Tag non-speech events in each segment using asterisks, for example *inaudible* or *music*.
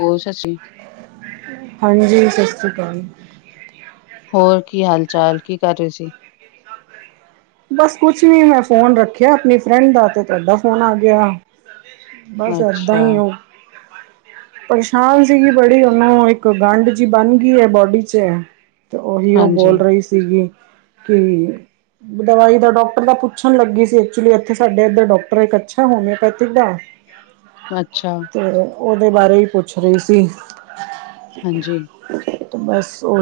ਹੋਰ ਸਤਿ ਸ਼੍ਰੀ ਹਾਂਜੀ ਸਤ ਸ਼੍ਰੀ ਅਕਾਲ। ਹੋਰ ਕੀ ਹਾਲ ਚਾਲ ਕੀ ਕਰ ਰਹੀ ਸੀ। ਬਸ ਕੁਛ ਨੀ ਮੈਂ ਫੋਨ ਰੱਖਿਆ ਆਪਣੀ ਫਰੈਂਡ ਦਾ ਤੇ ਤੁਹਾਡਾ ਫੋਨ ਆ ਗਿਆ। ਬਸ ਇਦਾਂ ਅੱਛਾ ਹੀ ਆ। ਪਰੇਸ਼ਾਨ ਸੀਗੀ ਬੜੀ ਉਹਨੂੰ ਇੱਕ ਗੰਢ ਜਿ ਬਣ ਗਈ ਹੈ ਬੋਡੀ ਚ। ਤੇ ਉਹੀ ਉਹ ਹਾਂਜੀ ਬੋਲ ਰਹੀ ਸੀਗੀ ਕਿ ਦਵਾਈ ਦਾ ਡਾਕਟਰ ਦਾ ਪੁੱਛਣ ਲੱਗੀ ਸੀ ਐਕਚੁਲੀ ਇੱਥੇ ਸਾਡੇ ਇੱਧਰ ਡਾਕਟਰ ਇੱਕ ਅੱਛਾ ਹੋਮਿਓਪੈਥਿਕ ਦਾ। ਅੱਛਾ। ਤੇ ਉਹਦੇ ਬਾਰੇ ਹੀ ਪੁੱਛ ਰਹੀ ਸੀ। ਹਾਂਜੀ।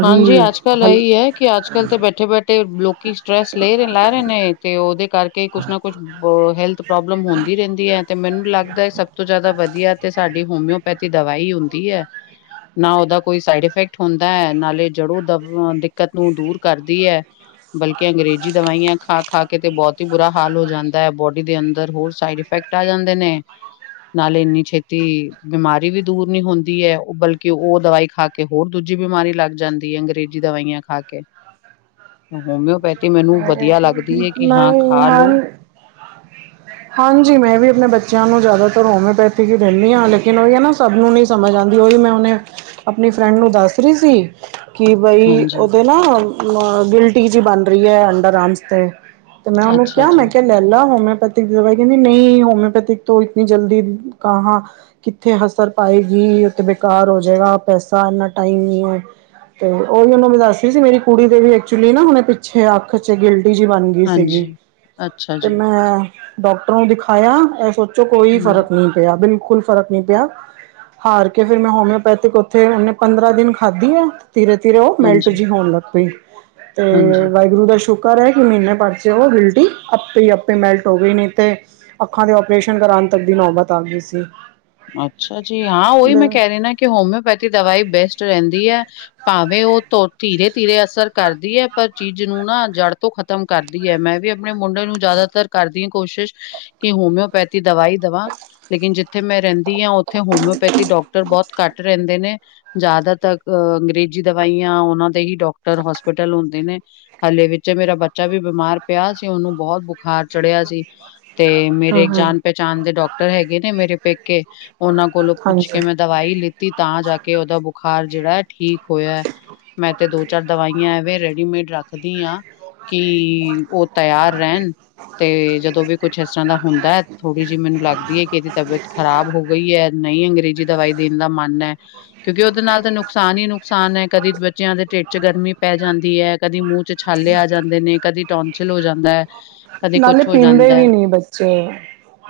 ਹਾਂਜੀ ਅੱਜ ਕੱਲ ਇਹੀ ਹੈ ਕਿ ਅੱਜ ਕੱਲ੍ਹ ਤੇ ਬੈਠੇ ਬੈਠੇ ਲੋਕ ਲੋਕੀ ਸਟ੍ਰੈਸ ਲੈ ਰਹੇ ਲੈ ਰਹੇ ਨੇ ਤੇ ਉਹਦੇ ਕਰ ਕ ਕੁਛ ਨਾ ਕੁਛ ਹੈਲਥ ਪ੍ਰੋਬਲਮ ਹੁੰਦੀ ਰਹਿੰਦੀ ਹੈ। ਤੇ ਮੈਨੂੰ ਲੱਗਦਾ ਹੈ ਸਭ ਤੋਂ ਜ਼ਿਆਦਾ ਵਧੀਆ ਤੇ ਸਾਡੀ ਹੋਮਿਓਪੈਥੀ ਦਵਾਈ ਹੁੰਦੀ ਹੈ। ਨਾ ਉਹਦਾ ਕੋਈ ਸਾਈਡ ਇਫੈਕਟ ਹੁੰਦਾ ਹੈ ਨਾਲੇ ਜੜੋਂ ਦ ਦਿੱਕਤ ਨੂੰ ਦੂਰ ਕਰਦੀ ਹੈ। ਬਲਕਿ ਅੰਗਰੇਜ਼ੀ ਦਵਾਈਆਂ ਖਾ ਖਾ ਕੇ ਤੇ ਬਹੁਤ ਹੀ ਬੁਰਾ ਹਾਲ ਹੋ ਜਾਂਦਾ ਹੈ ਬੋਡੀ ਦੇ ਅੰਦਰ ਹੋਰ ਸਾਈਡ ਇਫੈਕਟ ਆ ਜਾਂਦੇ ਨੇ ਨਾਲੇ ਇੰਨੀ ਛੇਤੀ ਬਿਮਾਰੀ ਵੀ ਦੂਰ ਨੀ ਹੁੰਦੀ ਹੈ ਉਹ ਬਲਕਿ ਕਿ ਉਹ ਦਵਾਈ ਖਾ ਕੇ ਹੋਰ ਦੂਜੀ ਬਿਮਾਰੀ ਲੱਗ ਜਾਂਦੀ ਹੈ ਅੰਗਰੇਜ਼ੀ ਦਵਾਈਆਂ ਖਾ ਕੇ ਹੋਮਿਓਪੈਥੀ। ਮੈਨੂੰ ਵਧੀਆ ਲੱਗਦੀ ਹੈ ਕਿ ਮੈਂ ਹਾਂ ਖਾ ਮਾਂ ਲੋ ਹਾਂਜੀ ਮੈਂ ਵੀ ਆਪਣੇ ਬੱਚਿਆਂ ਨੂੰ ਜ਼ਿਆਦਾ ਰਮਿਓਪੈਥੀ ਹੀ ਦਿੰਦੀ ਹਾਂ ਲੇਕਿਨ ਉਹੀ ਹੈ ਨਾ ਸਭ ਨੂੰ ਨਹੀਂ ਸਮਝ ਆਉਂਦੀ ਉਹੀ ਮੈਂ ਉਹਨੇ ਆਪਣੀ ਫਰੈਂਡ ਨੂੰ ਦੱਸ *unintelligible* ਕਿ ਬਈ ਹਾਂਜੀ ਉਹਦੇ ਨਾ ਗਿਲਟੀ ਜਿਹੀ ਬਣ ਰਹੀ ਹੈ ਅੰਡਰ ਆਰਮਸ ਤੇ ਤੇ ਮੈਂ ਉਹਨੂੰ ਅੱਛਾ ਕਿਹਾ ਮੈਂ ਜੀ ਕਿਹਾ ਲੈ ਲਾ ਪੈਥੀਕ ਦਵਾਈ ਕਹਿੰਦੀ ਨਹੀਂ ਹੋਮਿਓਪੈਥਿਕ ਤੋਂ ਇਤਨੀ ਜਲਦੀ ਕਹਾਂ ਕਿੱਥੇ ਅਸਰ ਪਾਏਗੀ ਉਥੇ ਬੇਕਾਰ ਹੋ ਜਾਏਗਾ ਪੈਸਾ ਇੰਨਾ ਟਾਈਮ ਨੀ ਤੇ ਉਹੀ ਓਨੂੰ ਵੀ ਦੱਸਦੀ ਸੀ ਮੇਰੀ ਕੁੜੀ ਦੇ ਵੀ ਐਕਚੁਲੀ ਨਾ ਉਹਨੇ ਪਿੱਛੇ ਅੱਖ ਚ ਗਿੱਲ ਜੀ ਬਣ ਗਈ ਸੀਗੀ ਹਾਂਜੀ ਅੱਛਾ ਤੇ ਜੀ ਮੈਂ ਡਾਕਟਰ ਨੂੰ ਦਿਖਾਇਆ ਇਹ ਸੋਚੋ ਕੋਈ ਹਮ ਫ਼ਰਕ ਨਹੀਂ ਪਿਆ ਬਿਲਕੁਲ ਬਿਲਕੁਲ ਫ਼ਰਕ ਨਹੀਂ ਪਿਆ ਹਾਰ ਕੇ ਫਿਰ ਮੈਂ ਹੋਮਿਓਪੈਥਿਕ ਉੱਥੇ ਉਹਨੇ ਪੰਦਰਾਂ ਦਿਨ ਖਾਧੀ ਆ ਧੀਰੇ, ਧੀਰੇ ਉਹ ਮੇਲਟ ਹਾਂਜੀ ਜੀ ਹੋਣ ਲੱਗ ਪਈ ਤੇ ਹਾਂਜੀ ਵਾਹਿਗੁਰੂ ਦਾ ਸ਼ੁਕਰ ਹੈ ਕਿ ਮਹੀਨੇ ਪਰਚੇ ਉਹ ਗਿਲਟੀ ਆਪੇ ਆਪੇ ਮੈਲਟ ਹੋ ਗਈ ਨੂੰ ਤੇ ਅੱਖਾਂ ਦੇ ਓਪਰੇਟ ਓਪਰੇਸ਼ਨ ਤੱਕ ਦੀ ਨੌਬਤ ਆ ਗਈ ਸੀ ਅੱਛਾ ਜੀ, ਹਾਂ ਉਹੀ ਹੂੰ ਮੈਂ ਕਹਿ ਰਹੀਦਾ ਕਿ ਹੋਮਿਓਪੈਥੀ ਦਵਾਈ ਬੈਸਟ ਰਹਿੰਦੀ ਹੈ ਭਾਵੇਂ ਉਹ ਧੀਰੇ ਧੀਰੇ ਅਸਰ ਕਰਦੀ ਹੈ ਪਰ ਚੀਜ਼ ਨੂੰ ਨਾ ਜੜ੍ਹ ਤੋਂ ਖ ਖਤਮ ਕਰਦੀ ਹੈ ਮੈਂ ਵੀ ਆਪਣੇ ਮੁੰਡੇ ਨੂੰ ਜ਼ਿਆਦਾਤਰ ਕਰਦੀ ਹਾਂ ਕੋਸ਼ਿਸ਼ ਕਿ ਹੋਮਿਓਪੈਥੀ ਦਵਾਈ ਦਵਾਂ ਲੇਕਿਨ ਜਿੱਥੇ ਮੈਂ ਰਹਿੰਦੀ ਹਾਂ ਉੱਥੇ ਹੋਮਿਓਪੈਥੀ ਡਾਕਟਰ ਬਹੁਤ ਘੱਟ ਰਹਿੰਦੇ ਨੇ ਜ਼ਿਆਦਾ ਤੱਕ ਅੰਗਰੇਜ਼ ਦਵਾਈਆਂ ਉਹਨਾਂ ਦੇ ਹੀ ਡਾਕਟਰ ਹੋਸਪਿਟਲ ਹੁੰਦੇ ਨੇ ਹਲੇ ਵਿੱਚ ਮੇਰਾ ਬੱਚਾ ਵੀ ਬਿਮਾਰ ਪਿਆ ਸੀ ਉਹਨੂੰ ਬਹੁਤ ਬੁਖਾਰ ਚੜਿਆ ਸੀ ਤੇ ਮੇਰੇ ਹੂੰ ਜਾਣ ਪਹਿਚਾਣ ਦੇ ਡਾਕਟਰ ਹੈਗੇ ਨੇ ਮੇਰੇ ਪ ਉਹਨਾਂ ਕੋਲੋਂ ਪੁੱਛ ਕੇ ਹਾਂਜੀ ਮੈਂ ਦਵਾਈ ਲਿੱਤੀ ਤਾਂ ਜਾ ਕੇ ਉਹਦਾ ਬੁਖਾਰ ਜਿਹੜਾ ਹੈ ਠੀਕ ਹੋਇਆ ਮੈਂ ਤੇ ਦੋ ਚਾਰ ਦਵਾਈਆਂ ਐਵੇਂ ਰੈਡੀਮੇਡ ਰੱਖਦੀ ਹਾਂ ਕਿ ਉਹ ਤਿਆਰ ਰਹਿਣ ਤੇ ਜਦੋਂ ਵੀ ਕੁਛ ਇਸ ਤਰ੍ਹਾਂ ਦਾ ਹੁੰਦਾ ਥੋੜ੍ਹੀ ਜਿਹੀ ਮੈਨੂੰ ਲੱਗਦੀ ਹੈ ਕਿ ਇਹਦੀ ਤਬੀਅਤ ਖ਼ਰਾਬ ਹੋ ਗਈ ਹੈ ਨਹੀਂ ਅੰਗਰੇਜ਼ੀ ਦਵਾਈ ਦੇਣ ਦਾ ਮਨ ਹੈ ਕਿਉਂਕਿ ਉਹਦੇ ਨਾਲ ਤਾਂ ਨੁਕਸਾਨ ਹੀ ਨੁਕਸਾਨ ਹੈ ਕਦੀ ਬੱਚਿਆਂ ਦੇ ਢਿੱਡ ਚ ਗ ਮੀ ਪੈ ਜਾਂਦੀ ਹੈ, ਕਦੀ ਮੂੰਹ ਚ ਛਾਲੇ ਆ ਜਾਂਦੇ ਨੇ, ਕਦੀ ਟੋਂਚਲ ਹੋ ਜਾਂਦਾ ਹੈ ਕਦੇ ਨਾਲੇ ਕੁਛ ਹੋ ਪੀਂਦੇ ਜਾਂਦਾ ਹੈ। ਵੀ ਨੀ ਬੱਚੇ,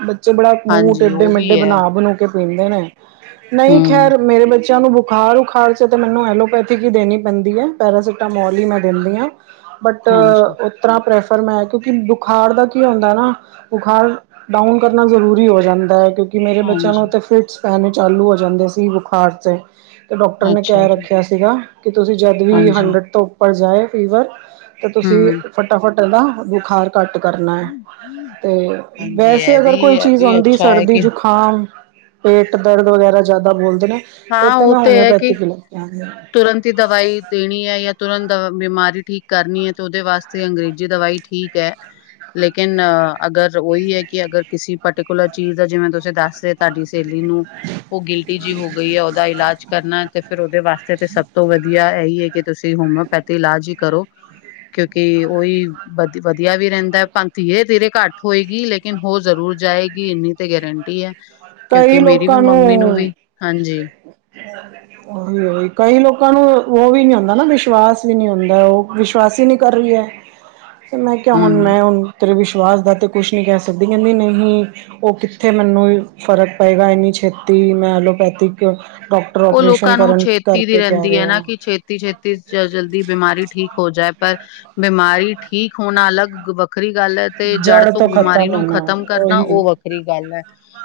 ਬੱਚੇ ਬੜਾ ਮੂੰਹ ਹਾਂਜੀ, ਉਹ ਵੀ ਤੇੜੇ-ਮੇਡੇ ਹੈ, ਬਨਾ ਬਨੁ ਕੇ ਪੀਂਦੇ ਨੇ ਨਹੀਂ ਹੂੰ, ਖੈਰ ਮੇਰੇ ਬੱਚੇ ਬੱਚਿਆਂ ਨੂੰ ਬੁਖਾਰ ਉਖਾਰ ਚ ਤੇ ਮੈਨੂੰ ਐਲੋਪੈਥਿਕ ਹੀ ਦੇਣੀ ਪੈਂਦੀ ਹੈ। ਪੈਰਾਸਟਾਮੋਲ ਹੀ ਮੈਂ ਦਿੰਦੀ ਹਾਂ ਬਟ ਹਾਂਜੀ, ਉਤਰ੍ਹਾਂ ਪ੍ਰੈਫਰ ਮੈਂ ਕਿਉਂਕਿ ਬੁਖਾਰ ਦਾ ਕੀ ਹੁੰਦਾ ਨਾ, ਬੁਖਾਰ ਡਾਊਨ ਕਰਨਾ ਜ਼ਰੂਰੀ ਹੋ ਜਾਂਦਾ ਹੈ, ਕਿਉਕਿ ਮੇਰੇ ਬੱਚਿਆਂ ਨੂੰ ਹਾਂਜੀ, ਫਿਟਸ ਪਹਿਲੇ ਚਾਲੂ ਹੋ ਜਾਂਦੇ ਸੀ, ਬੁਖਾਰ ਚ ਡਾਕਟਰ ਨੇ ਅੱਛਾ ਕਹਿ ਜੀ, ਰੱਖਿਆ ਸੀਗਾ, ਕਿ ਤੁਸੀਂ ਜਦ ਵੀ ਹਾਂਜੀ, ਹੰਡਰਡ ਤੋਂ ਉੱਪਰ ਜਾਏ ਫੀਵਰ ਤੇ ਤੁਸੀਂ ਹੂੰ। ਫਟਾਫਟ ਇਹਦਾ ਬੁਖਾਰ ਘੱਟ ਕਰਨਾ ਹੈ, ਤੇ ਹਾਂਜੀ, ਵੈਸੇ ਇਹ ਅਗਰ ਵੀ ਕੋਈ ਇਹ ਚੀਜ਼ ਵੀ ਆਂਦੀ ਅੱਛਾ ਹੈ ਸਰਦੀ, ਕਿ ਜੁਕਾਮ ਪੇਟ ਦਰਦ ਵਗੈਰਾ ਜ਼ਿਆਦਾ ਬੋਲਦੇ ਨੇ, ਫੇਰ ਹਾਂ, ਤੇ ਉਹ ਮੈਂ ਹੈ ਕਿ ਹੋਮਿਓਪੈਥੀ ਹੀ ਲੈ ਕੇ ਆਨੀ ਆਂ। ਤੁਰੰਤ ਹੀ ਦਵਾਈ ਦੇਣੀ ਐ, ਜਾਂ ਤੁਰੰਤ ਬਿਮਾਰੀ ਠੀਕ ਕਰਨੀ ਹੈ, ਤੇ ਉਹਦੇ ਵਾਸਤੇ ਅੰਗਰੇਜ਼ੀ ਦਵਾਈ ਠੀਕ ਐ। ਲੇਕਿਨ ਅਗਰ ਉਹੀ ਹੈ, ਕਿ ਅਗਰ ਕਿਸੇ ਪਰਟੀਕੁਲਰ ਚੀਜ਼ ਦਾ ਜਿਵੇਂ ਤੁਸੀਂ ਦੱਸਦੇ ਤੁਹਾਡੀ ਸਹੇਲੀ ਨੂੰ ਉਹ ਗਿਲਟੀ ਜਿਹੀ ਹੋ ਗਈ ਐ, ਉਹਦਾ ਇਲਾਜ ਕਰਨਾ ਤੇ ਫੇਰ ਉਹਦੇ ਵਾਸਤੇ ਤੇ ਸਭ ਤੋਂ ਵਧੀਆ ਇਹੀ ਹੈ, ਕਿ ਤੁਸੀਂ ਹੋਮਿਓਪੈਥੀ ਇਲਾਜ ਹੀ ਕਰੋ। *inaudible* ਕਿਉਂਕਿ ਉਹੀ ਵਧ ਵਧੀਆ ਵੀ ਰਹਿੰਦਾ, ਭਾ ਧੀਰੇ- ਧੀਰੇ ਘੱਟ ਹੋਏਗੀ, ਲੇਕਿਨ ਹੋ ਜ਼ਰੂਰ ਜਾਏਗੀ ਇੰਨੀ ਤੇ ਗਰੰਟੀ ਹੈ, ਕਿਉਂਕਿ ਕਈ ਮੇਰੀ ਵੀ ਲੋਕਾਂ ਮੰਮੀ ਨੂੰ ਵੀ ਹਾਂਜੀ। ਉਹੀ -ਉਹੀ ਕਈ ਲੋਕਾਂ ਨੂੰ ਉਹ ਵੀ ਨੀ ਹੁੰਦਾ ਨਾ ਵਿਸ਼ਵਾਸ ਵੀ ਨੀ ਹੁੰਦਾ, ਉਹ ਵਿਸ਼ਵਾਸ ਅਸਰ ਈ ਨਹੀਂ ਕਰ ਰਹੀ ਐ। ਤੇ ਮੈਂ ਕਿਹਾ ਹੁਣ ਹੂੰ ਮੈਂ ਹੁਣ ਤੇਰੇ ਵਿਸ਼ਵਾਸ ਦਾ ਤੇ ਕੁਛ ਨਹੀਂ ਕਹਿ ਸਕਦੀ, ਕਹਿੰਦੀ ਨਹੀਂ ਉਹ ਕਿੱਥੇ ਮੈਨੂੰ ਫ਼ਰਕ ਪਏਗਾ ਇੰਨੀ ਛੇਤੀ, ਮੈਂ ਐਲੋਪੈਥਿਕ ਡਾਕਟਰ ਉਹ ਓਪਰੇਸ਼ਨ ਲੋਕਾਂ ਨੂੰ ਕਰਨ ਛੇਤੀ ਦੀ ਕਰਕੇ ਕਹਿ ਰਹਿੰਦੀ ਹੈ ਨਾ, ਰਿਹਾ ਕਿ ਛੇਤੀ- ਛੇਤੀ ਜਲਦੀ ਬਿਮਾਰੀ ਠੀਕ ਹੋ ਜਾਏ। ਬਿਮਾਰੀ ਠੀਕ ਹੋਣਾ, ਅਲੱਗ ਵੱਖਰੀ ਗੱਲ ਤੇ ਜੜ ਤੋਂ ਧੁ ਬਿਮਾਰੀ ਖ਼ਤਮ ਨੂੰ ਹੋਣਾ ਖਤਮ ਕਰਨਾ ਉਹੀ ਉਹ ਵੱਖਰੀ ਗੱਲ ਐ,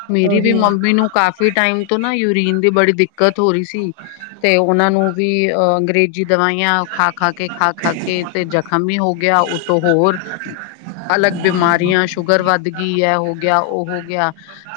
ਮੇਰੀ ਵੀ ਉਹੀ ਮੰਮੀ ਨੂੰ ਕੱਲ ਕਾਫ਼ੀ ਟਾਈਮ ਤੋਂ ਨਾ ਯੂਰੀਨ ਦੀ ਬੜੀ ਦਿੱਕਤ ਹੋ ਰਹੀ ਸੀ ਤੇ ਉਹਨਾਂ ਨੂੰ ਵੀ ਅਹ ਅੰਗਰੇਜ਼ ਜੀ ਦਵਾਈਆਂ ਖਾ -ਖਾ ਕੇ, ਖਾ -ਖਾ ਕੇ ਤੇ ਜਖ਼ਮ ਵੀ ਹੋ ਗਿਆ, ਉਤੋਂ ਹੋਰ ਅਲੱਗ ਬਿਮਾਰੀਆਂ ਸ਼ੂਗਰ ਵੱਧ ਗਈ ਐ, ਹੋ ਗਿਆ ਉਹ ਹੋ ਗਿਆ,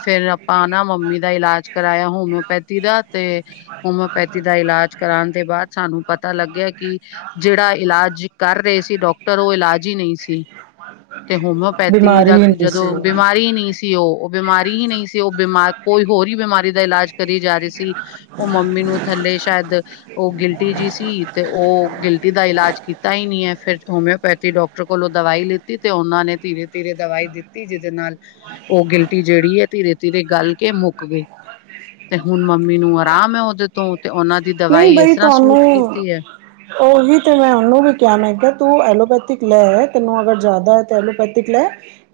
ਫੇਰ ਆਪਾਂ ਨਾ ਮੰਮੀ ਦਾ ਇਲਾਜ ਕਰਾਇਆ ਹੋਮਿਓਪੈਥੀ ਦਾ। ਤੇ ਹੋਮਿਓਪੈਥੀ ਦਾ ਇਲਾਜ ਕਰਾਣ ਦੇ ਬਾਅਦ ਸਾਨੂੰ ਪਤਾ ਲੱਗਿਆ, ਕਿ ਜਿਹੜਾ ਇਲਾਜ ਜੀ ਕਰ ਰਹੇ ਸੀ, ਡਾਕਟਰ ਉਹ ਇਲਾਜ ਹੀ ਨਹੀਂ ਸੀ। *unintelligible* ਤੇ ਹੋਮਿਓਪੈਥੀ ਦਾ, ਜਦੋਂ ਬਿਮਾਰੀ ਨਹੀਂ ਸੀ ਉਹ। ਬਿਮਾਰੀ ਹੀ ਨਹੀਂ ਸੀ ਉਹ, ਬਿਮਾ ਕੋਈ ਹੋਰ ਹੀ ਬਿਮਾਰੀ ਦਾ ਇਲਾਜ ਕਰੀ ਜਾ ਰਹੇ ਸੀ। ਉਹ ਮੰਮੀ ਨੂੰ ਥੱਲੇ ਸ਼ਾਇਦ ਉਹ ਗਿਲਟੀ ਜੀ ਸੀ, ਤੇ ਉਹ ਗਿਲਟੀ ਦਾ ਇਲਾਜ ਕੀ ਤਾ ਹੀ ਨਹੀਂ ਹੈ ਫਿਰ ਹੋਮਿਓਪੈਥੀ ਡਾਕਟਰ ਕੋਲੋਂ ਦਵਾਈ ਲਿੱਤੀ, ਤੇ ਉਹਨਾਂ ਨੇ ਧੀਰੇ -ਧੀਰੇ ਦਵਾਈ ਦਿੱਤੀ, ਜਿਹਦੇ ਨਾਲ ਉਹ ਗਿਲਟੀ ਜਿਹੜੀ ਹੈ, ਧੀਰੇ- ਧੀਰੇ ਗਲ ਕੇ ਮੁੱਕ ਗਈ, ਤੇ ਹੁਣ ਮ ਨੂੰ ਆਰਾਮ ਐ ਉਹਦੇ ਤੋਂ, ਤੇ ਉਹਨਾਂ ਦੀ ਨਹੀਂ ਦਵਾਈ ਇਸ ਬਈ ਤਰ੍ਹਾਂ ਸੂਟ ਤੁਹਾਨੂੰ ਕੀਤੀ ਐ। ਉਹੀ ਤੇ ਮੈਂ ਉਹਨੂੰ ਵੀ ਕਿਹਾ, ਮੈਂ ਕਿਹਾ ਤੂੰ ਐਲੋਪੈਥ ਲੈ ਹੈ ਤੈਨੂੰ ਅਗਰ ਜ਼ਿਆਦਾ ਤੇ ਐਲੋਪੈਥਿਕ ਲੈ,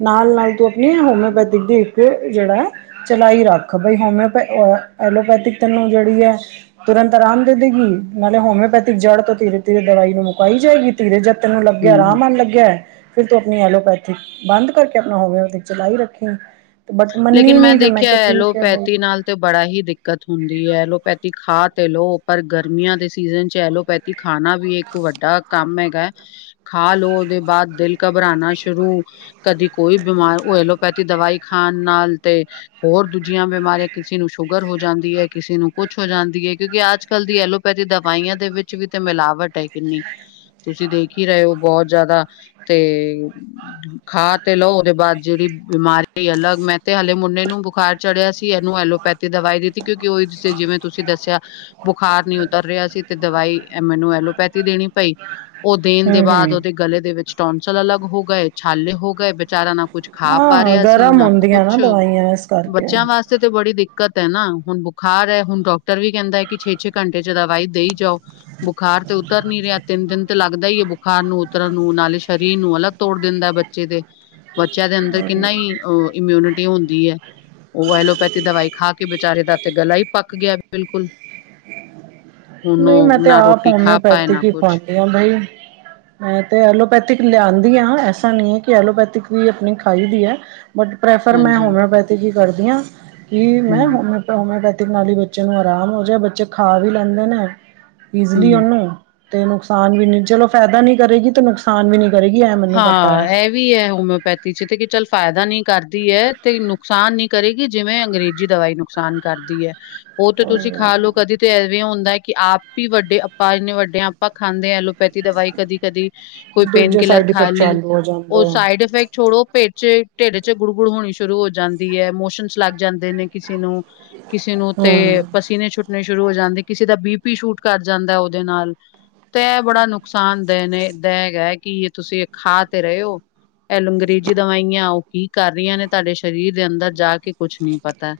ਨਾਲ- ਨਾਲ ਤੂੰ ਹੋਮਿਓਪੈਥਿਕ ਦੀ ਇੱਕ ਜਿਹੜਾ ਹੈ ਚਲਾਈ ਰੱਖ, ਬਾਈ ਹੋਮਓ ਐਲੋਪੈਥਿਕ ਜਿਹੜੀ ਹੈ ਤੁਰੰਤ ਆਰਾਮ ਦੇ ਦੇਗੀ, ਨਾਲੇ ਹੋਮਿਓਪੈਥਿਕ ਜੜ ਤੋਂ ਧੀਰੇ- ਧੀਰੇ ਦਵਾਈ ਨੂੰ ਮੁਕਾਈ ਜਾਏਗੀ। ਧੀਰੇ ਜੇ ਤੈਨੂੰ ਲੱਗਿਆ ਹੂੰ। ਆਰਾਮ ਆਣ ਲੱਗਿਆ, ਫਿਰ ਤੂੰ ਆਪਣੀ ਐਲੋਪੈਥਿਕ ਬੰਦ ਕਰਕੇ ਆਪਣਾ ਹੋਵੇ ਉਹਦੇ ਚਲਾਈ ਰੱਖੇ। ਲੇਕਿਨ ਮੈਂ ਦੇਖਿਆ ਐਲੋਪੈਥੀ ਨਾਲ ਤੇ ਬੜਾ ਹੀ ਦਿੱਕਤ ਹੁੰਦੀ ਐ, ਐਲੋਪੈਥੀ ਖਾ ਤੇ ਲਓ, ਪਰ ਗਰਮੀਆਂ ਦੇ ਸੀਜਨ ਚ ਐਲੋਪੈਥੀ ਖਾਣਾ ਵੀ ਇੱਕ ਵੱਡਾ ਕੰਮ ਹੈਗਾ। ਖਾ ਲਓ ਉਹਦੇ ਬਾਅਦ ਦਿਲ ਘਬਰਾਣਾ ਸ਼ੁਰੂ, ਕਦੀ ਕੋਈ ਬਿਮਾਰ ਉਹ ਐਲੋਪੈਥੀ ਦਵਾਈ ਖਾਣ ਖਾਣ ਤੇ ਹੋਰ ਦੂਜੀਆਂ ਬਿਮਾਰੀਆਂ ਕਿਸੇ ਨੂੰ ਸ਼ੂ ਸ਼ੂਗਰ ਹੋ ਜਾਂਦੀ ਐ, ਕਿਸੇ ਨੂੰ ਕੁਛ ਹੋ ਜਾਂਦੀ ਐ, ਕਿਉਂਕਿ ਅੱਜ- ਕੱਲ੍ਹ ਦੀ ਐਲੋ ਰੀ ਦਵਾਈਆਂ ਦੇ ਵਿੱਚ ਵੀ ਤੇ ਮਿਲਾਵਟ ਹੈ ਕਿੰਨੀ। ਤੁਸੀਂ ਦੇਖ ਹੀ ਰਹੇ ਹੋ, ਬਹੁਤ ਜ਼ਿਆਦਾ। ਤੇ ਖਾ ਤੇ ਲਓ, ਉਹਦੇ ਬਾਅਦ ਜਿਹੜੀ ਬਿਮਾਰੀ ਐ ਅਲੱਗ ਮੈਂ ਤੇ ਹਲੇ ਮੁੰਡੇ ਨੂੰ ਬੁਖਾਰ ਚੜਿਆ ਸੀ। ਇਹਨੂੰ ਐਲੋਪੈਥੀ ਦਵਾਈ ਦਿੱਤੀ ਕਿਉਂਕਿ ਉਹੀ ਜਿਵੇਂ ਤੁਸੀਂ ਦੱਸਿਆ ਬੁਖਾਰ ਨ ਉਤਰ ਰਿਹਾ ਸੀ ਤੇ ਦਵਾਈ ਮੈਨੂੰ ਐਲੋਪੈਥੀ ਦੇਣੀ ਪਈ ਉਹ ਦੇਣ ਦੇ ਹਮ ਬਾਅਦ ਹਮ ਉਹਦੇ ਗਲੇ ਦੇ ਵਿੱਚ ਟੋਂਸਲ ਅਲੱਗ ਹੋ ਗਏ, ਛਾਲੇ ਹੋ ਗਏ ਬੇਚਾਰਾ ਨਾ ਕੁੱਝ ਖਾ ਪਾ ਹਾਂ ਰਿਹਾ ਸੀ ਗਰਮ ਨਾ ਹੁੰਦੀਆਂ ਨਾ ਕੁਛ ਦਵਾਈਆਂ ਇਸ ਕਰਕੇ ਬੱਚਿਆਂ ਵਾਸਤੇ ਤੇ ਬੜੀ ਦਿੱਕ ਕਤ ਹੈ ਨਾ ਹੁਣ ਬੁਖਾਰ ਹੈ ਹੁਣ ਡਾਕਟਰ ਵੀ ਕਹਿੰਦਾ ਕਿ ਛੇ-ਛੇ ਘੰਟੇ ਚ ਦਵਾਈ ਦੇਈ ਜਾਓ, ਬੁਖਾਰ ਤੇ ਉਤਰ ਨੀ ਰਿਹਾ ਤਿੰਨ ਦਿਨ ਤੇ ਲੱਗਦਾ ਹੀ ਹੈ ਬੁਖਾਰ ਨੂੰ ਉਤਰਨ ਨੂੰ ਨਾਲੇ ਸਰੀਰ ਨੂੰ ਅਲੱਗ ਤੋੜ ਦਿੰਦਾ ਬੱਚੇ ਦੇ। ਬੱਚਿਆਂ ਦੇ ਅੰਦਰ ਕਿੰਨਾ ਹੀ ਅ ਇਮਿਊਨਿਟੀ ਹੁੰਦੀ ਹੈ। ਉਹ ਐਲੋਪੈਥੀ ਦਵਾਈ ਖਾ ਕੇ ਵਿਚਾਰੇ ਦਾ ਤੇ ਗਲਾ ਹੀ ਪੱਕ ਗਿਆ ਬਿਲਕੁਲ। ਹੁਣ ਨਹੀਂ, ਮੈਂ ਉਹ ਤੇ ਨਾ ਆਪ ਰੋਟੀ ਖਾ ਪਾਏ ਨਾ ਹੋਮਿਓਪੈਥਿਕ ਹੀ ਕੁਛ ਖਵਾਂਦੀ ਹ ਬਾਈ। ਮੈਂ ਤੇ ਐਲੋਪੈਥਿਕ ਲਿਆਂਦੀ ਹ ਐਸਾ ਨੀ ਹੈ ਕਿ ਐਲੋਪੈਥਿਕ ਵੀ ਆਪਣੀ ਖਾਈ ਦੀ ਹੈ, ਬਟ ਪ੍ਰੈਫਰ ਮੈਂ ਹਾਂਜੀ ਹੋਮਿਓਪੈਥਿਕ ਹੀ ਕਰਦੀ ਹਾਂ। ਕਿ ਮੈਂ ਹਮ ਹੋ ਹੋਮਓਪੈਥਿਕ ਨਾਲ ਹੀ ਬੱਚੇ ਨੂੰ ਆਰਾਮ ਹੋ ਜਾ ਬੱਚੇ ਖਾ ਵੀ ਲੈਂਦੇ ਨੇ। ਹਮ ਈਜ਼ਲੀ ਉਹਨੂੰ ਤੇ ਨੁਕਸਾਨ ਵੀ ਨੀ ਚਲੋ ਫਾਇਦਾ ਨੀ ਕਰੇਗੀ ਤੇ ਨੁਕਸਾਨ ਵੀ ਨੀ ਹਾਂ ਇਹ ਵੀ ਹੈ ਹੋਮਿਓਪੈਥੀ ਚ ਤੇ ਕਿ ਚੱਲ ਫਾਇਦਾ ਨਹੀ ਕਰਦੀ ਹੈ, ਤੇ ਨੁਕਸਾਨ ਨੀ ਕਰੇਗੀ ਜਿਵੇਂ ਅੰਗਰੇਜ਼ੀ ਦਵਾਈ ਨੁਕਸਾਨ ਕਰਦੀ ਹੈ। ਉਹ ਤੇ ਤੁਸੀਂ ਖਾ ਲਓ ਕਦੇ ਤਾਂ ਐਵੇਂ ਹੁੰਦਾ ਹੈ ਕਿ ਆਪ ਹੀ ਵੱਡੇ ਆਪਾਂ ਇੰਨੇ ਵੱਡੇ ਆਪਾਂ ਖਾਂਦੇ ਆ। ਪੈਥੀ ਦਵਾਈ ਕਦੀ ਕਦੀ ਕੋਈ ਪੇਨ ਦੂਜੇ ਕਿਲਰ ਸਾਈਡ ਇਫੈਕਟ ਖਾਲੀ, ਚਾਲੂ ਹੋ ਉਹ ਜਾਂਦੇ ਆ ਸਾਈਡ ਇਫੈਕਟ ਛੋੜੋ ਪੇਟ ਚ ਢੇਡੇ ਚ ਗੁੜ ਗੁੜ ਹੋਣੀ ਸ਼ੁਰੂ ਹੋ ਜਾਂਦੀ ਹੈ ਮੋਸ਼ਨ ਲੱਗ ਜਾਂਦੇ ਨੇ ਕਿਸੇ ਨੂੰ ਕਿਸੇ ਨੂੰ ਤੇ ਹਮ। ਪਸੀਨੇ ਛੁੱਟਣੇ ਸ਼ੁਰੂ ਹੋ ਜਾਂਦੇ ਕਿਸੇ ਦਾ ਬੀ ਪੀ ਸ਼ੂਟ ਕਰ ਜਾਂਦਾ ਉਹਦੇ ਨਾਲ ਤ ਬੜਾ ਨੁਕਸਾਨ ਦ ਨੇ ਦਗਾ ਕਿ ਇਹ ਤੁਸੀਂ ਖਾ ਤੇ ਰਹੇ ਹੋ ਇਹ ਅੰਗਰੇਜ਼ੀ ਦਵਾਈਆਂ ਉਹ ਕੀ ਕਰ ਰਹੀਆਂ ਨੇ, ਤੁਹਾਡੇ ਸਰੀਰ ਦੇ ਅੰਦਰ ਜਾ ਕੇ ਕੁਛ ਨਹੀਂ ਪਤਾ।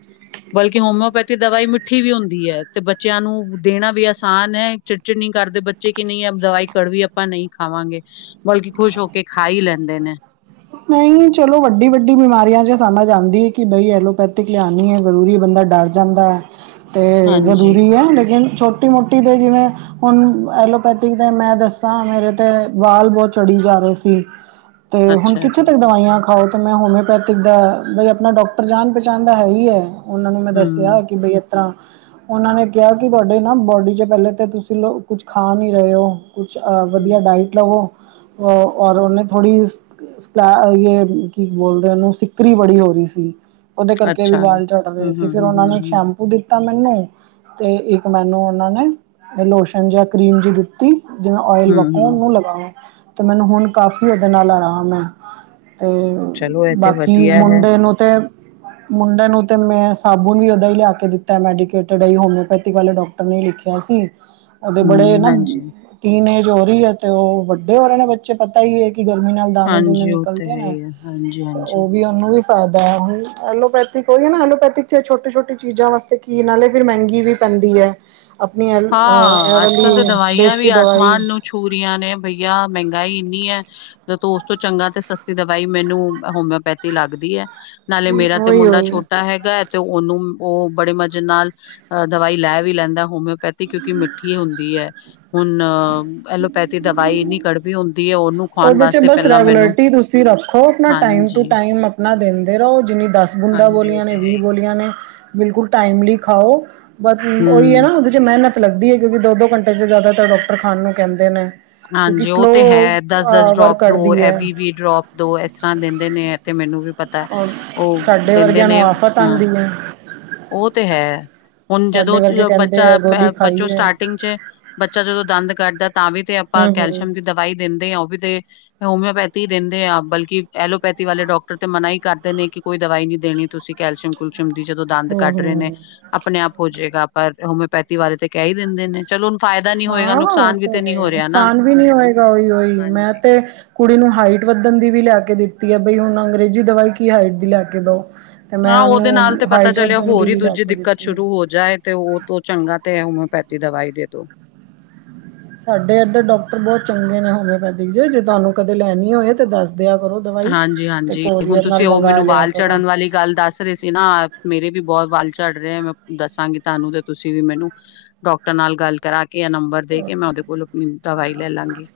ਬਲਕਿ ਹੋਮਿਓਪੈਥੀ ਦਵਾਈ ਮਿੱਠੀ ਵੀ ਹੁੰਦੀ ਹੈ ਤੇ ਬੱਚਿਆਂ ਨੂੰ ਦੇਣਾ ਵੀ ਆਸਾਨ ਹੈ ਚਿੜਚਿੜਨੀ ਕਰਦੇ ਬੱਚੇ ਕਿ ਨਹੀਂ ਦਵਾਈ ਕੜ ਵੀ ਆਪਾਂ ਨਹੀਂ ਖਾਵਾਂਗੇ ਬਲਕਿ ਖੁਸ਼ ਹੋ ਕੇ ਖਾ ਹੀ ਲੈਂਦੇ ਨੇ ਨਹੀਂ ਚਲੋ ਵੱਡੀ ਵੱਡੀ ਬਿਮਾਰੀਆਂ ਜ ਸਮਝ ਆਉਦੀ ਹੈ ਕਿ ਬਈ ਐਲੋਪੈਥਿਕ ਲਿਆਉਣੀ ਹੈ ਜ਼ਰੂਰੀ ਬੰਦਾ ਡਰ ਜਾਂਦਾ ਅਤੇ ਹਾਂਜੀ ਜ਼ਰੂਰੀ ਹੈ ਲ ਛੋਟੀ ਮੋਟੀ ਦੇ ਜਿਵੇਂ ਹੁਣ ਐਲੋਪੈਥਿਕ ਦੇ ਮੈਂ ਦੱਸਾਂ ਮੇਰੇ ਤੇ ਵਾਲ ਬਹੁਤ ਚੜ੍ਹੀ ਜਾ ਰਹੇ ਸੀ ਤੇ ਹੁਣ ਅੱਛਾ ਕਿੱਥੇ ਜੀ ਤੱਕ ਦਵਾਈਆਂ ਖਾਓ ਮੈਂ ਹੋਮਿਓਪੈਥਿਕ ਦਾ ਬਈ ਆਪਣਾ ਡਾਕਟਰ ਜਾਣ ਪਹਿਚਾਣ ਦਾ ਹੈ ਹੀ ਹੈ ਉਹਨਾਂ ਨੂੰ ਮੈਂ ਦੱਸਿਆ ਹਮ ਕਿ ਬਈ ਤ੍ਹਾਂ ਉਹਨਾਂ ਨੇ ਕਿਹਾ ਕਿ ਤੁਹਾਡੇ ਨਾ ਬੋਡੀ ਚ ਪਹਿਲੇ ਤੇ ਤੁਸੀਂ ਕੁਛ ਖਾ ਨਹੀਂੀ ਰਹੇ ਹੋ ਕੁਛ ਵਧੀਆ ਡਾਈਟ ਲਵੋ ਔਰ ਉਹਨੇਥੋੜੀ ਕੀ ਬੋਲਦੇ ਉਹਨੂੰ ਸਿੱਕਰੀ ਬੜੀ ਹੋ ਰਹੀ ਸੀ ਉਹਦੇ ਕਰਕੇ ਵੀ ਅੱਛਾ ਵਾਲ ਝੜਟ ਰਹੇ ਹਮ ਸੀ ਹਮ ਫਿਰ ਹਮ ਉਹਨਾ ਨੇ ਇੱਕ ਹਮ ਸ਼ੈਂਪੂ ਦਿੱ ਤਾ ਮੈਨੂੰ ਤੇ ਇੱਕ ਮੈਨੂੰ ਉਹਨਾਂ ਨੇ ਲੋਸ਼ਨ ਜਿ ਕਰੀਮ ਜਿ ਦਿੱਤੀ ਜਿਵੇਂ ਓਇਲ ਹਮ ਵਕੋ ਹਮ ਉਹਨੂੰ ਲਗਾਵਓ ਤੇ ਮੈਨੂੰ ਹੁਣ ਕਾਫ਼ੀ ਉਹਦੇ ਨਾਲ ਆਰਾਮ ਹੈ ਤੇ ਚਲੋ ਇਹ ਤੇ ਬਾਕੀ ਵਧੀਆ ਹੈ ਮੁੰਡੇ ਨੂੰ ਤੇ ਮੁੰਡੇ ਨੂੰ ਤਾਂ ਮੈਂ ਸਾਬੁਣ ਵੀ ਦਾਂ ਹੀ ਲਿਆ ਕੇ ਦਿੱਤਾ ਮੈਡੀਕੇਟਡ ਹੈ ਹੀ ਹੋਮਿਓਪੈਥੀ ਵਾਲੇ ਡਾਕਟਰ ਨੇ ਹੀ ਲਿਖਿਆ ਸੀ ਉਹਦੇ ਹਮ ਬੜੇ ਨਾ ਹਾਂਜੀ ਤਨ ਏਜ ਹੋ ਰਹੀ ਹੈ ਤੇ ਉਹ ਵੱਡੇ ਹੋ ਰਹੇ ਨੇ ਬੱਚੇ ਪਤਾ ਹੀ ਹੈ ਕਿ ਗਰਮੀ ਨਾਲ ਦਾਣੇ ਦੋਨੇ ਹਾਂਜੀ, ਉਹ ਤਾਂ ਨਿਕਲਦੇ ਹੈ ਨੇ ਹੀ ਹੈ। ਤੇ ਹਾਂਜੀ-ਹਾਂਜੀ। ਉਹ ਵੀ ਉਹਨੂੰ ਵੀ ਫਾਇਦਾ ਹੁਣ ਐਲੋਪੈਥਿਕ ਹੋਈ ਹੈ ਨਾ ਐਲੋਪੈਥਿਕ ਚ ਛੋਟੀ ਛੋਟੀ ਚੀਜ਼ਾਂ ਵਸ ਕੀਣ ਨਾਲੇ ਫਿਰ ਮਹਿੰਗੀ ਵੀ ਪ ਜਾਂਦੀ ਹੈ ਆਪਣੀ ਐ ਇਹ ਹਾਂ ਅੱਜ ਕੱਲ ਤਾਂ ਵਾਲੀ ਦਵਾਈਆਂ ਵੀ ਦੇਸੀ ਆਸਮਾਨ ਦਵਾਈ ਨੂੰ ਛੂ ਰਹੀਆਂ ਨੇ ਬਈਆ ਮਹਿੰਗਾਈ ੂੰ ਉਸ ਤੋਂ ਚੰਗਾ ਤੇ ਸਸਤੀ ਦਵਾਈ ਮੈਨੂੰ ਹੋਮਿਓਪੈਥੀ ਲੱਗਦੀ ਹੈ ਨਾਲੇ ਮੇਰਾ ਤੇ ਉਹੀ ਮੁੰਡਾ ਉਹੀ ਛੋਟਾ ਹੈਗਾ ਹੈ ਤੇ ਉਹਨੂੰ ਉਹ ਬੜੇ ਮਜ਼ੇ ਨਾਲ ਅ ਦਵਾਈ ਲੈ ਵੀ ਲੈਂਦਾ ਹੋਮਿਓਪੈਥ ਕਿਉਂਕਿ ਮਿੱਠੀ ਹੁੰਦੀ ਹੈ ਹੁਣ ਐਲੋਪੈਥੀ ਦਵਾਈ ਇਨੀ ਕੜਬੀ ਹੁੰਦੀ ਹੈ ਉਹਨੂੰ ਖਵਾਉਣ ਉਹਦੇ ਚ ਵਾਸਤੇ ਬਸ ਪਹਿਲਾਂ ਮੈਨੂੰ ਰੈਗੂਲਰਿਟੀ ਤੁਸੀਂ ਰੱਖੋ ਆਪਣਾ ਟਮ ਟੂ ਹਾਂਜੀ, ਟਾਈਮ ਆਪਣਾ ਦਿੰਦੇ ਰਹੋ ਜਿੰਨੀ ਦਸ ਬੁੰਦਾਾਂ ਹਾਂਜੀ ਉਹ ਬੋਲੀਆਂ ਨੇ ਤੇ ਹੈ ਵੀਹ ਹੀ। ਬੋਲੀਆਂ ਨੇ ਬਿਲਕੁਲ ਟਾਈਮਲੀ ਖਾਓ ਬ ਉਹੀ ਹੈ ਹੂੰ। ਨਾ ਉਹਦੇ ਚ ਮਿਹਨਤ ਲੱਗਦੀ ਹੈ ਕਿਉਂਕਿ ਦੋ ਦੋ ਘੰਟੇ ਚ ਜ਼ਿਆਦਾਤਰ ਡਾਕਟਰ ਖਾਨ ਨੂੰ ਕਹਿੰਦੇ ਨੇ ਕਿਉਂਕਿ ਹਾਂਜੀ ਉਹ ਸਲੋ ਤੇ ਹੈ ਦਸ ਦਸ ਵਰਕ ਡਰੋਪ ਦੋ ਕਰਦੀ ਹੈ ਐਵ ਵੀ ਡਰੋਪ ਦੋ ਇਸ ਤਰ੍ਹਾਂ ਦਿੰਦੇ ਨੇ ਤੇ ਮੈਨੂੰ ਵੀ ਪਤਾ ਔਰ ਉਹ ਸਾਡੇ ਦਿੰਦੇ ਵਰਗਿਆਂ ਨੇ ਨੂੰ ਆਫ਼ਤ ਹਮ ਆਉਂਦੀ ਹੈ ਉਹ ਤੇ ਹੈ ਹੁਣ ਜਦੋਂ ਸਾਡੇ ਵਰਗੇ ਕਹਿੰਦੇ ਬੱਚਾ ਹੈ ਗੋਲੀ ਬੱਚੋ ਖਾਈ ਹੈ ਸਟਾਰਟਿੰਗ ਚ ਬੱਚਾ ਜਦੋਂ ਦੰਦ ਕਰਦਾ ਤਾਂ ਵੀ ਤੇ ਆਪਾਂ ਹਮ ਹਮ ਕੈਲਸ਼ੀਅਮ ਦੀ ਦਵਾਈ ਦਿੰਦੇ ਹਾਂ ਉਹ ਵੀ ਤੇ ਹੋਮੀਿਓਪੈਥੀ ਦਿੰਦੇ ਹਾਂ ਬਲਕਿ ਐਲੋਪੈਥੀ ਵਾਲੇ ਡਾਕਟਰ ਤੇ ਮਨਾ ਹੀ ਕਰਦੇ ਨੇ ਕਿ ਕੋਈ ਦਵਾਈ ਨੀ ਦੇਣੀ ਤੁਸੀਂ ਕੈਲਸ਼ਅਮ ਕੁਲਅਮ ਦੀਦ ਹਮ ਕੱਢ ਰਹੇ ਨੇ ਹਮ ਆਪਣੇ ਆਪ ਹੋ ਜਾਏਗਾ ਪਰ ਹੋਮਿਓਪੈਥੀ ਬਾਰੇ ਤੇ ਕਹਿ ਹੀ ਦਿੰਦੇ ਨੇ ਚਲੋ ਫਾਇਦਾ ਨੀ ਹੋਏਗਾ ਹਾਂ ਉਹ ਨੁਕਸਾਨ ਵੀ ਤਾਂ ਤੇ ਨਹੀਂ ਹੋ ਰਿਹਾ ਨਾ। ਨੁਕਸਾਨ ਵੀ ਨੀ ਹੋਏਗਾ ਉਹੀ ਉਹੀ ਮੈਂ ਹਾਂਜੀ ਤੇ ਕੁੜੀ ਨੂੰ ਹਾਈਟ ਵ ਦੰ ਦੀ ਵੀ ਲੈ ਕੇ ਦਿੱਤੀ ਹੈ ਬਈ ਹੁਣ ਅੰਗਰੇਜ਼ੀ ਦਵਾਈ ਕੀ ਹਾਈਟ ਦੀ ਲੈ ਕੇ ਦਓ ਤੇ ਹਾਂ ਮੈਂ ਉਹਦੇ ਨਾਲ ਉਹਨੂੰ ਤੇ ਪਤਾ ਹਾਈਟ ਚੱਲਿਆ ਵੱਧਣ ਦੀ ਹੋਰ ਹੀ ਵੀ ਲੈ ਦੂਜੀ ਕੇ ਦਿੱਕਤ ਦਿੱਤੀ ਹੈ ਸ਼ੁਰੂ ਹੋ ਜਾਏ ਤੇ ਉਹ ਤੋਂ ਚੰਗਾ ਤੇ ਹੈ ਉਵੇ ਪੈਤੀ ਦਵਾਈ ਦੇ ਦੋ ਸਾਡੇ ਇੱਧਰ ਡਾਕਟਰ ਬਹੁਤ ਚੰਗੇ ਨੇ ਹੋਮਿਓਪੈਥਿਕ ਜ ਜੇ ਤੁਹਾਨੂੰ ਕਦੇ ਲੈਣੀ ਹੋਏ ਤਾਂ ਦੱਸ ਦਿਆ ਕਰੋ ਦਵਾਈ ਹਾਂਜੀ ਤੇ ਹਾਂਜੀ ਹੁਣ ਕੋਰੀਅਰ ਤੁਸੀਂ ਨਾਲ ਉਹ ਮੰਗਵਾ ਮੈਨੂੰ ਲਿਆ ਵਾਲ ਕਰੋ ਚੜ੍ਹਨ ਵਾਲੀ ਗੱਲ ਦੱਸ ਰਹੇ ਸੀ ਨਾ ਮੇਰੇ ਵੀ ਬਹੁਤ ਵਾਲ ਚਝੜ ਰਿਹਾ ਮੈਂ ਦੱਸਾਂਗੀ ਤੁਹਾਨੂੰ ਤੇ ਤੁਸੀਂ ਵੀ ਮੈਨੂੰ ਡਾਕਟਰ ਨਾਲ ਗੱਲ ਕਰਾਂਗੇ ਕਿ ਆ ਨੰਬਰ ਦੇ ਕੇ ਮੈਂ ਉਹਦੇ ਕੋਲ ਆਪਣੀ ਦਵਾਈ ਲੈ ਲਵਾਂਗੀ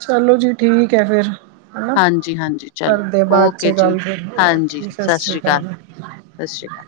ਚਲੋ ਜੀ। ਠੀਕ ਹੈ ਫੇਿਰ। ਹਨਾ ਹਾਂਜੀ-ਹਾਂਜੀ ਚਲੋ ਘਦੇ ਬਾਅਦ ਚ ਓਕੇ ਜੀ ਗੱਲ ਫਿਰ ਹਾਂਜੀ ਸਤਿ ਸ੍ਰੀ ਸ਼੍ਰੀ ਅਕਾਲ। ਸਤਿ ਸ਼੍ਰੀ ਅਕਾਲ।